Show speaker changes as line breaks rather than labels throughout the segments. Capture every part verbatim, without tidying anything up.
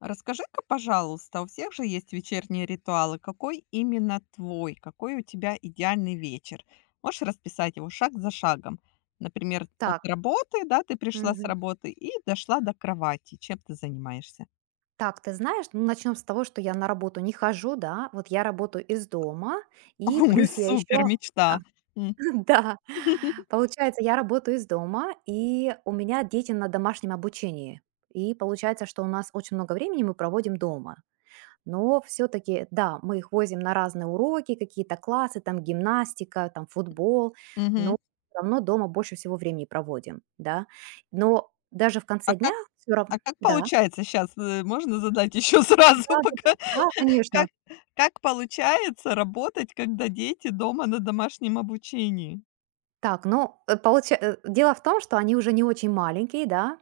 Расскажи-ка, пожалуйста, у всех же есть вечерние ритуалы. Какой именно твой? Какой у тебя идеальный вечер? Можешь расписать его шаг за шагом. Например, от
Так,
работы, да, ты пришла с
мгм.
работы и дошла до кровати. Чем ты занимаешься?
Так, ты знаешь, ну, начнем с того, что я на работу не хожу, да, вот я работаю из дома, и
Ой,
плюс я
супер,
еще,
мечта. М.
да, получается, я работаю из дома, и у меня дети на домашнем обучении, и получается, что у нас очень много времени мы проводим дома. Но все-таки, да, мы их возим на разные уроки, какие-то классы, там гимнастика, там футбол,
Мгм.
но все равно дома больше всего времени проводим, да. Но даже в
А
конце дня
как,
все равно,
а как
да.
получается сейчас? Можно задать еще сразу,
Да-да-да.
пока
Да, конечно.
как, как получается работать, когда дети дома на домашнем обучении?
Так, ну, э, получа э, дело в том, что они уже не очень маленькие, да.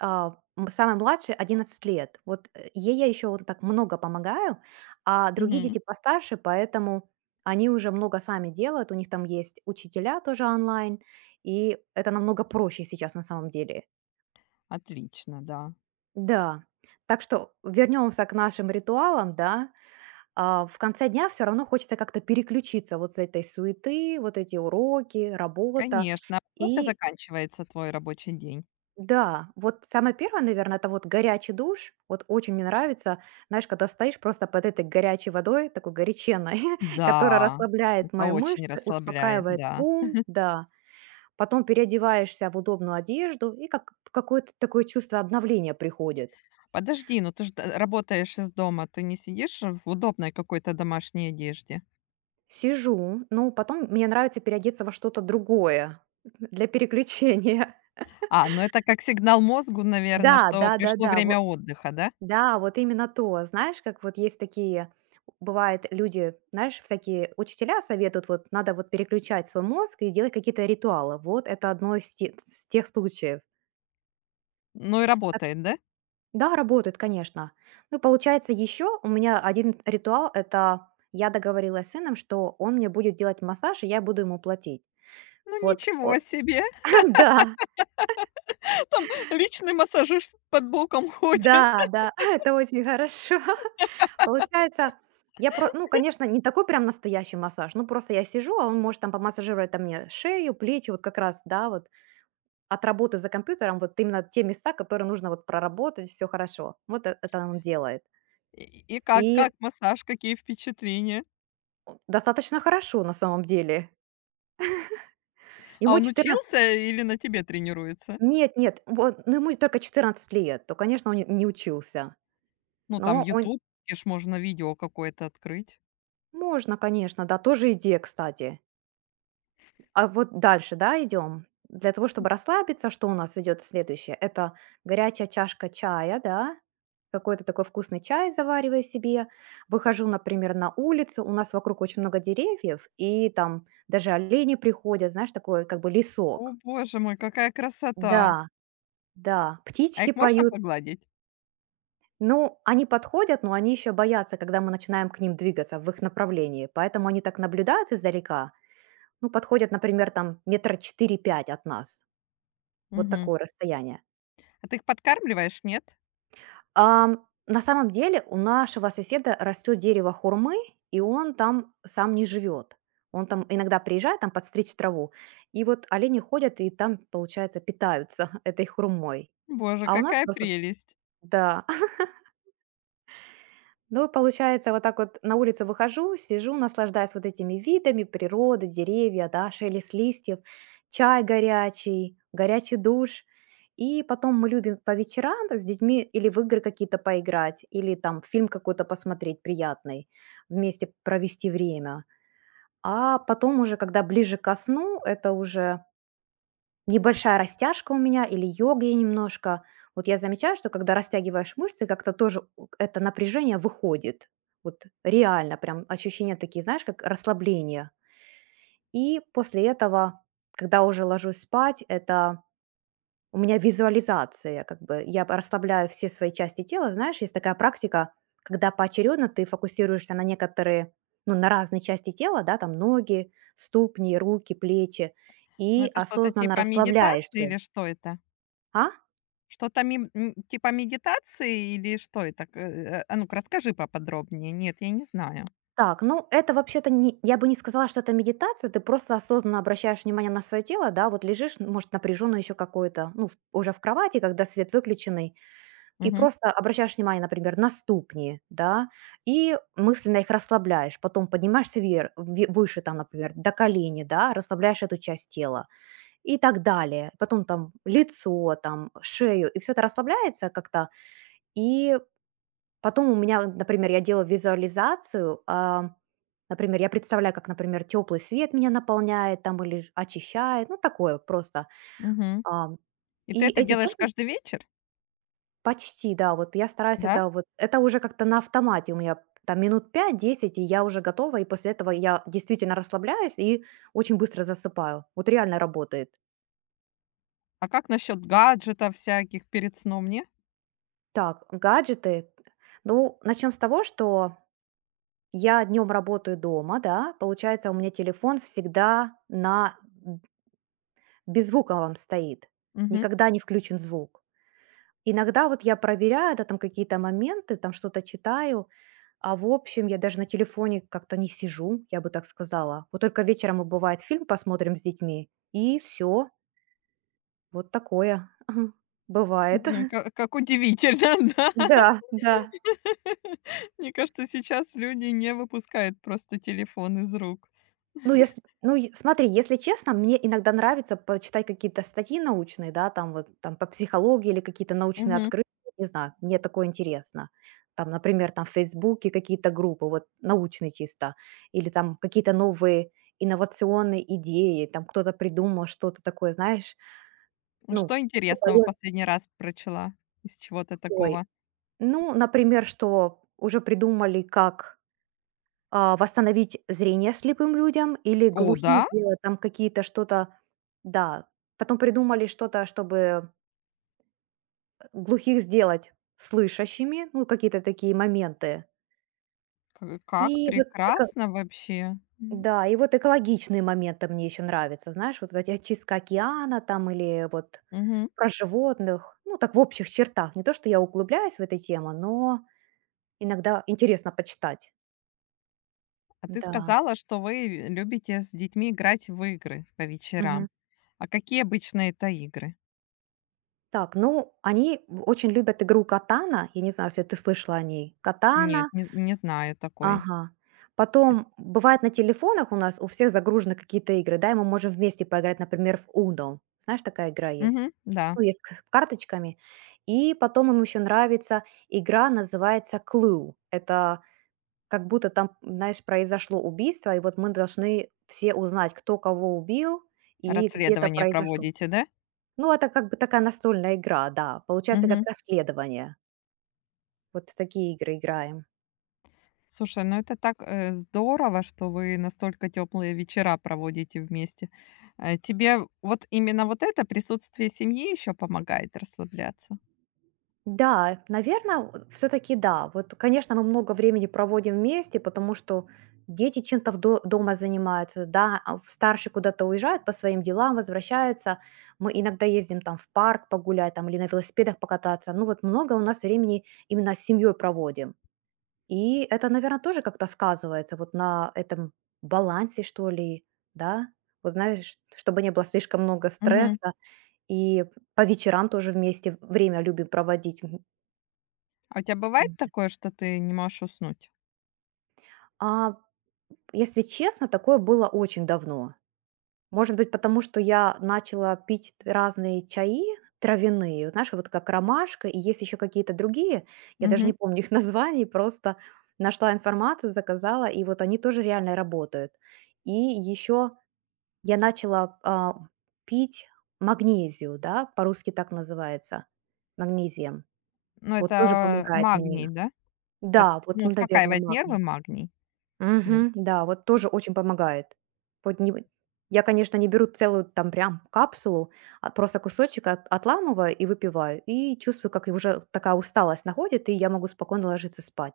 А, м, самой младшей одиннадцать лет. Вот, э, ей я еще вот так много помогаю, а другие
Мгм.
дети постарше, поэтому они уже много сами делают. У них там есть учителя тоже онлайн, и это намного проще сейчас на самом деле.
Отлично, да.
Да. Так что вернемся к нашим ритуалам, да. А, в конце дня все равно хочется как-то переключиться вот с этой суеты, вот эти уроки, работа.
Конечно. А во сколько
И
заканчивается твой рабочий день?
да, вот самое первое, наверное, это вот горячий душ. Вот очень мне нравится, знаешь, когда стоишь просто под этой горячей водой, такой горяченной, которая
Да,
расслабляет
это
мои
очень
мышцы,
расслабляет,
успокаивает
да.
ум, да. Потом переодеваешься в удобную одежду, и как какое-то такое чувство обновления приходит.
Подожди, ну ты же работаешь из дома, ты не сидишь в удобной какой-то домашней одежде?
Сижу, ну, потом мне нравится переодеться во что-то другое для переключения.
А, ну это как сигнал мозгу, наверное,
Да,
что пришло
да-да-да, вот,
время отдыха, да?
да, вот именно то. Знаешь, как вот есть такие, бывает, люди, знаешь, всякие учителя советуют, вот надо вот переключать свой мозг и делать какие-то ритуалы. Вот это одно из те с тех случаев.
Ну и
Так ш
работает, да?
Да, работает, конечно. Ну, получается, еще у меня один ритуал - это я договорилась с сыном, что он мне будет делать массаж, и я буду ему платить.
Ну
Вот, о
ничего себе!
да.
Там личный массажист под боком ходит.
Да, да, это очень хорошо. Получается, я про ну, конечно, не такой прям настоящий массаж, ну, просто я сижу, а он может там помассажировать там мне шею, плечи, вот как раз, да, вот от работы за компьютером, вот именно те места, которые нужно вот проработать, все хорошо. Вот э- это он делает.
И и как
И
как массаж, какие впечатления?
достаточно хорошо на самом деле.
А
Ему
он
четырнадцать.
учился или на тебе тренируется?
Нет, нет, вот, ну, ему только четырнадцать лет, то, конечно, он не не учился.
Ну, там в
Но он...
YouTube ж можно видео какое-то открыть.
Можно, конечно, да, тоже идея, кстати. А вот дальше, да, идем. Для того, чтобы расслабиться, что у нас идет следующее? Это горячая чашка чая, да, какой-то такой вкусный чай завариваю себе. Выхожу, например, на улицу, у нас вокруг очень много деревьев, и там даже олени приходят, знаешь, такой как бы
О,
лесок.
боже мой, какая красота!
Да, да,
А их
птички
можно
поют.
погладить?
Ну, они подходят, но они еще боятся, когда мы начинаем к ним двигаться в их направлении. Поэтому они так наблюдают издалека. Ну, подходят, например, там метра четыре-пять от нас. Вот
Мгм.
такое расстояние.
А ты их подкармливаешь, нет?
Ам, на самом деле у нашего соседа растет дерево хурмы, и он там сам не живет. Он там иногда приезжает там подстричь траву, и вот олени ходят и там, получается, питаются этой хурмой.
Боже,
А у нас
какая
просто
прелесть!
да. Ну, получается, вот так вот на улицу выхожу, сижу, наслаждаюсь вот этими видами природы, деревья, да, шелест листьев, чай горячий, горячий душ. И потом мы любим по вечерам с детьми или в игры какие-то поиграть, или там фильм какой-то посмотреть приятный, вместе провести время. А потом уже, когда ближе ко сну, это уже небольшая растяжка у меня или йога я немножко. Вот я замечаю, что когда растягиваешь мышцы, как-то тоже у- это напряжение выходит. Вот реально прям ощущения такие, знаешь, как расслабление. И после этого, когда уже ложусь спать, это у меня визуализация, как бы я п- расслабляю все свои части тела, знаешь, есть такая практика, когда поочередно ты фокусируешься на некоторые, ну, на разные части тела, да, там ноги, ступни, руки, плечи,
Ну,
и
это что-то
осознанно
типа
расслабляешь
медитации
все.
или что это?
А?
Что-то мим м, типа медитации или что это? К э, а ну-ка, расскажи поподробнее. Нет, я не знаю.
Так, ну это вообще-то не, я бы не сказала, что это медитация, ты просто осознанно обращаешь внимание на свое тело, да, вот лежишь, может, напряженно еще какое-то, ну, в- уже в кровати, когда свет выключенный, и
Мгм,
просто обращаешь внимание, например, на ступни, да, и мысленно их расслабляешь, потом поднимаешься вверх, ве- выше там, например, до колени, да, расслабляешь эту часть тела и так далее. Потом там лицо, там шею, и все это расслабляется как-то, и потом у меня, вот, например, я делаю визуализацию, а, например, я представляю, как, например, теплый свет меня наполняет там или ж- очищает, ну такое просто.
мгм.
Ам,
И ты
и
это
эти
делаешь
техники
каждый вечер,
почти, да, вот я стараюсь
да?
это вот, это уже как-то на автомате у меня там минут пять-десять, и я уже готова, и после этого я действительно расслабляюсь и очень быстро засыпаю. Вот реально работает.
А как насчет гаджетов всяких перед сном, не?
Так, гаджеты. Ну, начнем с того, что я днем работаю дома, да, получается, у меня телефон всегда на б- беззвуковом стоит,
Мгм.
никогда не включен звук. Иногда вот я проверяю, да, там какие-то моменты, там что-то читаю, а в общем я даже на телефоне как-то не сижу, я бы так сказала. Вот только вечером мы, бывает, фильм посмотрим с детьми, и все, вот такое бывает.
Мгм. Ка как удивительно, да.
Да, да.
Мне кажется, сейчас люди не выпускают просто телефон из рук.
Ну, если, ну, е смотри, если честно, мне иногда нравится почитать какие-то статьи научные, да, там вот там по психологии или какие-то научные
Мгм.
открытия, не знаю, мне такое интересно. Там, например, там в "Фейсбуке" какие-то группы, вот научные чисто, или там какие-то новые инновационные идеи, там кто-то придумал что-то такое, знаешь,
А
ну,
что
что
интересного
полезно.
последний раз прочла из чего-то
Ой,
такого?
ну, например, что уже придумали, как а, восстановить зрение слепым людям или
О
глухих
да?
сделать там какие-то что-то, да. Потом придумали что-то, чтобы глухих сделать слышащими, ну, какие-то такие моменты.
К
И
как
вот, эко-
прекрасно вообще. М.
да, и вот экологичные моменты мне еще нравятся, знаешь, вот эта очистка океана там или вот
Мгм.
про животных, ну, так в общих чертах. Не то, что я углубляюсь в эту тему, но иногда интересно почитать.
А ты
Да.
сказала, что вы любите с детьми играть в игры по вечерам. А какие обычно это игры?
Так, ну, они в очень любят игру "Катана". Я не знаю, если ты слышала о ней.
Нет,
"Катана",
не не знаю такой.
ага. Потом, бывает, на телефонах у нас у всех загружены какие-то игры, да, и мы можем вместе поиграть, например, в "Уно". Знаешь, такая игра есть?
Мгм, да.
Ну, есть к карточками. И потом им еще нравится игра, называется "Clue". Это как будто там, знаешь, произошло убийство, и вот мы должны все узнать, кто кого убил и где это
Расследование
произошло.
проводите, да?
Ну, это как бы такая настольная игра, да. Получается, как
Мгм.
расследование. Вот в такие игры играем.
Слушай, ну это так, э, здорово, что вы настолько теплые вечера проводите вместе. Э, тебе вот именно вот это присутствие семьи еще помогает расслабляться?
Да, наверное, все-таки да. Вот, конечно, мы много времени проводим вместе, потому что дети чем-то в до- дома занимаются, да, а старший куда-то уезжает по своим делам, возвращается. Мы иногда ездим там в парк погулять там, или на велосипедах покататься. Ну вот много у нас времени именно с семьей проводим. И это, наверное, тоже как-то сказывается вот на этом балансе, что ли, да? Вот знаешь, чтобы не было слишком много
Мгм.
стресса, и по вечерам тоже вместе время любим проводить. Мгм.
А у тебя бывает
Мгм.
такое, что ты не можешь уснуть?
А, если честно, такое было очень давно. Может быть, потому что я начала пить разные чаи травяные, вот знаешь, вот как ромашка, и есть еще какие-то другие, я даже
Мгм.
не помню их названий, просто нашла информацию, заказала, и вот они тоже реально работают. И еще я начала, а, пить магнезию, да, по-русски так называется, магнезием.
Ну,
Вот тоже
это
помогает мне.
магний, да? Кот
Да, вот,
Ну,
наверно,
успокаивает нервы
магний.
магний. Н
Мгм. Да, вот тоже очень помогает. Вот не, я, конечно, не беру целую там прям капсулу, а просто кусочек от отламываю и выпиваю. И чувствую, как и уже такая усталость находит, и я могу спокойно ложиться спать.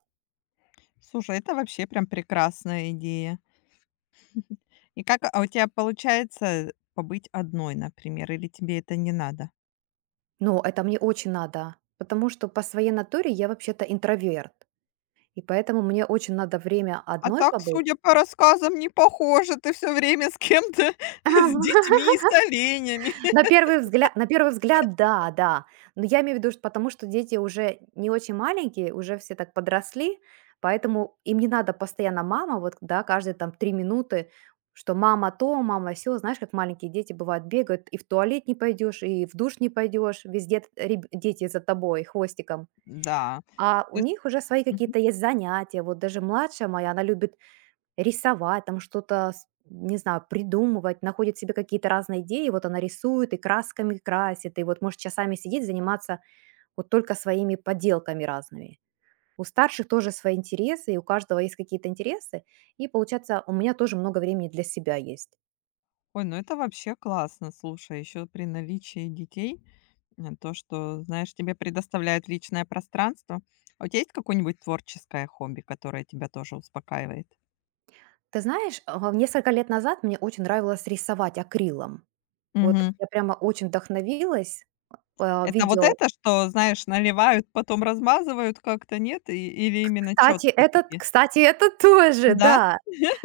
Слушай, это вообще прям прекрасная идея. И как, а у тебя получается побыть одной, например, или тебе это не надо?
Но это мне очень надо, потому что по своей натуре я вообще-то интроверт, и поэтому мне очень надо время
А
одной
так, судя
побыть.
по рассказам, не похоже. Ты все время с кем-то,
А,
с
во
детьми и с оленями.
на первый взгляд, на первый взгляд, да, да. Но я имею в виду, что потому что дети уже не очень маленькие, уже все так подросли, поэтому им не надо постоянно мама, вот, да, каждые там три минуты, что мама то, мама все. Знаешь, как маленькие дети бывают, бегают, и в туалет не пойдешь, и в душ не пойдешь, везде т реб дети за тобой хвостиком.
Да.
А
То
у
есть
них уже свои
мгм.
какие-то есть занятия. Вот даже младшая моя, она любит рисовать, там что-то, с- не знаю, придумывать, находит себе какие-то разные идеи, вот она рисует и красками красит, и вот может часами сидеть, заниматься вот только своими поделками разными. У старших тоже свои интересы, и у каждого есть какие-то интересы, и получается, у меня тоже много времени для себя есть.
Ой, ну это вообще классно. Слушай, еще при наличии детей, м, то, что, знаешь, тебе предоставляют личное пространство. А у тебя есть какое-нибудь творческое хобби, которое тебя тоже успокаивает?
Ты знаешь, а, несколько лет назад мне очень нравилось рисовать акрилом. Вот
Мгм.
я прямо очень вдохновилась а,
Это вот
видео.
это, что, знаешь, наливают, потом размазывают как-то, нет? И или
К-
именно
Кстати,
четкие
это,
такие?
кстати, это тоже,
Да?
да.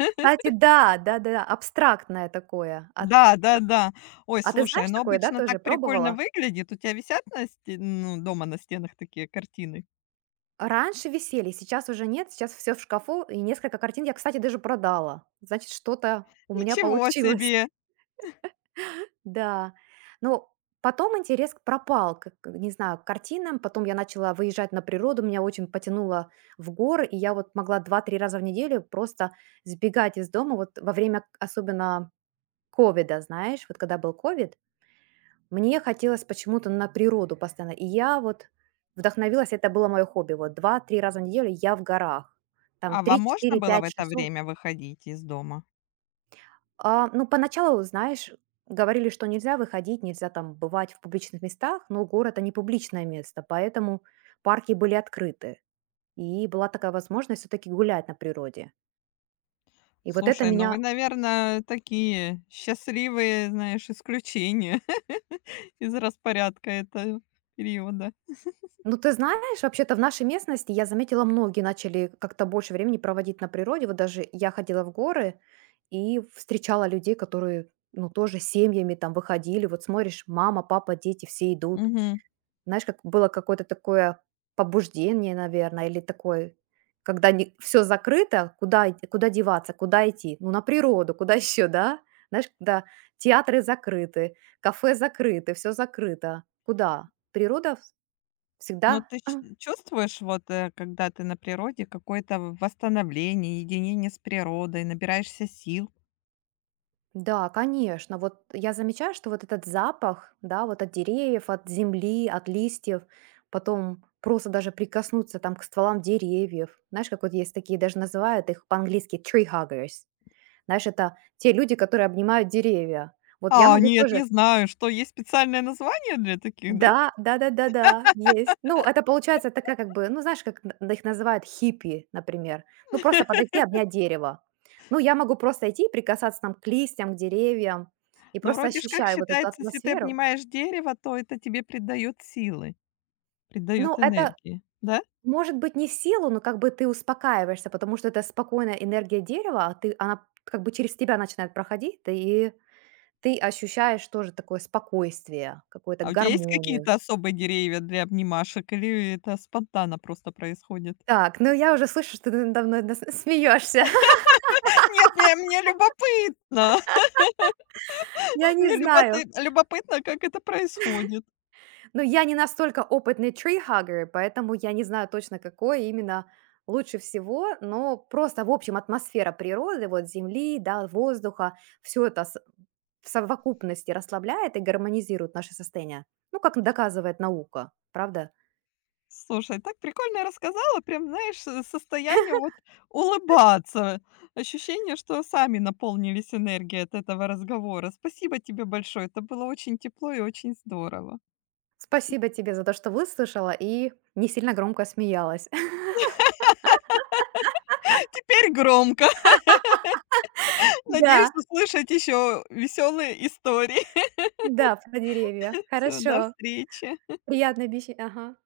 Кстати, да, да-да-да, абстрактное такое. А,
Да, да-да. Ой,
а ты
слушай,
знаешь
ну
такое, да,
обычно так
тоже
прикольно
пробовала?
выглядит. У тебя висят на сте ну, дома на стенах такие картины?
Раньше висели, сейчас уже нет, сейчас все в шкафу, и несколько картин я, кстати, даже продала. Значит, что-то у меня
Ничего
получилось.
себе!
Да. Но потом интерес к пропал, к к не знаю, к картинам. Потом я начала выезжать на природу, меня очень потянуло в горы, и я вот могла два-три раза в неделю просто сбегать из дома. Вот во время, к- особенно, ковида, знаешь, вот когда был ковид, мне хотелось почему-то на природу постоянно. И я вот вдохновилась, это было мое хобби. Вот два-три раза в неделю я в горах. Там
А вам можно было в
три-четыре-пять
это
часов.
время выходить из дома?
А, ну, поначалу, знаешь, говорили, что нельзя выходить, нельзя там бывать в публичных местах, но город – это не публичное место, поэтому парки были открыты. И была такая возможность все-таки гулять на природе. И вот это
Слушай, ну
меня...
вы, наверное, такие счастливые, знаешь, исключения из распорядка этого периода.
Ну, ты знаешь, вообще-то в нашей местности, я заметила, многие начали как-то больше времени проводить на природе. Вот даже я ходила в горы и встречала людей, которые, ну, тоже семьями там выходили. Вот смотришь, мама, папа, дети, все идут.
Мгм.
Знаешь, как было какое-то такое побуждение, наверное, или такое, когда все закрыто, куда, ид- куда деваться, куда идти? Ну, на природу, куда еще, да? Знаешь, когда театры закрыты, кафе закрыты, все закрыто. Куда? Природа
Но
всегда
ты ч чувствуешь, вот, э, когда ты на природе, какое-то восстановление, единение с природой, набираешься сил?
Да, конечно. Вот я замечаю, что вот этот запах, да, вот от деревьев, от земли, от листьев, потом просто даже прикоснуться там к стволам деревьев. Знаешь, как вот есть такие, даже называют их по-английски tree huggers. Знаешь, это те люди, которые обнимают деревья. Вот я
А,
могу
нет,
тоже,
не знаю, что есть специальное название для таких, да?
да, да-да-да-да, есть. Ну, это получается такая как бы, ну, знаешь, как н их называют хиппи, например. Ну, просто подойти, обнять дерево. Ну, я могу просто идти и прикасаться там к листьям, к деревьям и
Но
просто
вроде ж как
ощущаю вот эту
считается, если ты
атмосферу.
обнимаешь дерево, то это тебе придает силы,
Ну,
придает
это
энергии, да?
может быть не в силу, но как бы ты успокаиваешься, потому что это спокойная энергия дерева, а ты она как бы через тебя начинает проходить, ты и ты ощущаешь тоже такое спокойствие, какую-то
А у тебя есть
гармонию.
какие-то особые деревья для обнимашек или это спонтанно просто происходит?
Так, ну я уже слышу, что ты надо мной смеешься.
Нет, не, мне любопытно.
Я не
Мне
знаю,
люботы любопытно, как это происходит.
но я не настолько опытный tree hugger, поэтому я не знаю точно, какое именно лучше всего, но просто, в общем, атмосфера природы, вот земли, да, воздуха, все это с- в совокупности расслабляет и гармонизирует наше состояние. Ну, как доказывает наука, правда?
Слушай, так прикольно рассказала, прям, знаешь, э, состояние вот улыбаться. Ощущение, что сами наполнились энергией от этого разговора. Спасибо тебе большое, это было очень тепло и очень здорово.
Спасибо тебе за то, что выслушала и не сильно громко смеялась.
Теперь громко. Надеюсь
Да,
услышать еще веселые истории.
да, про деревья.
Все, до
Хорошо.
встречи.
Приятно беседовать. Ага.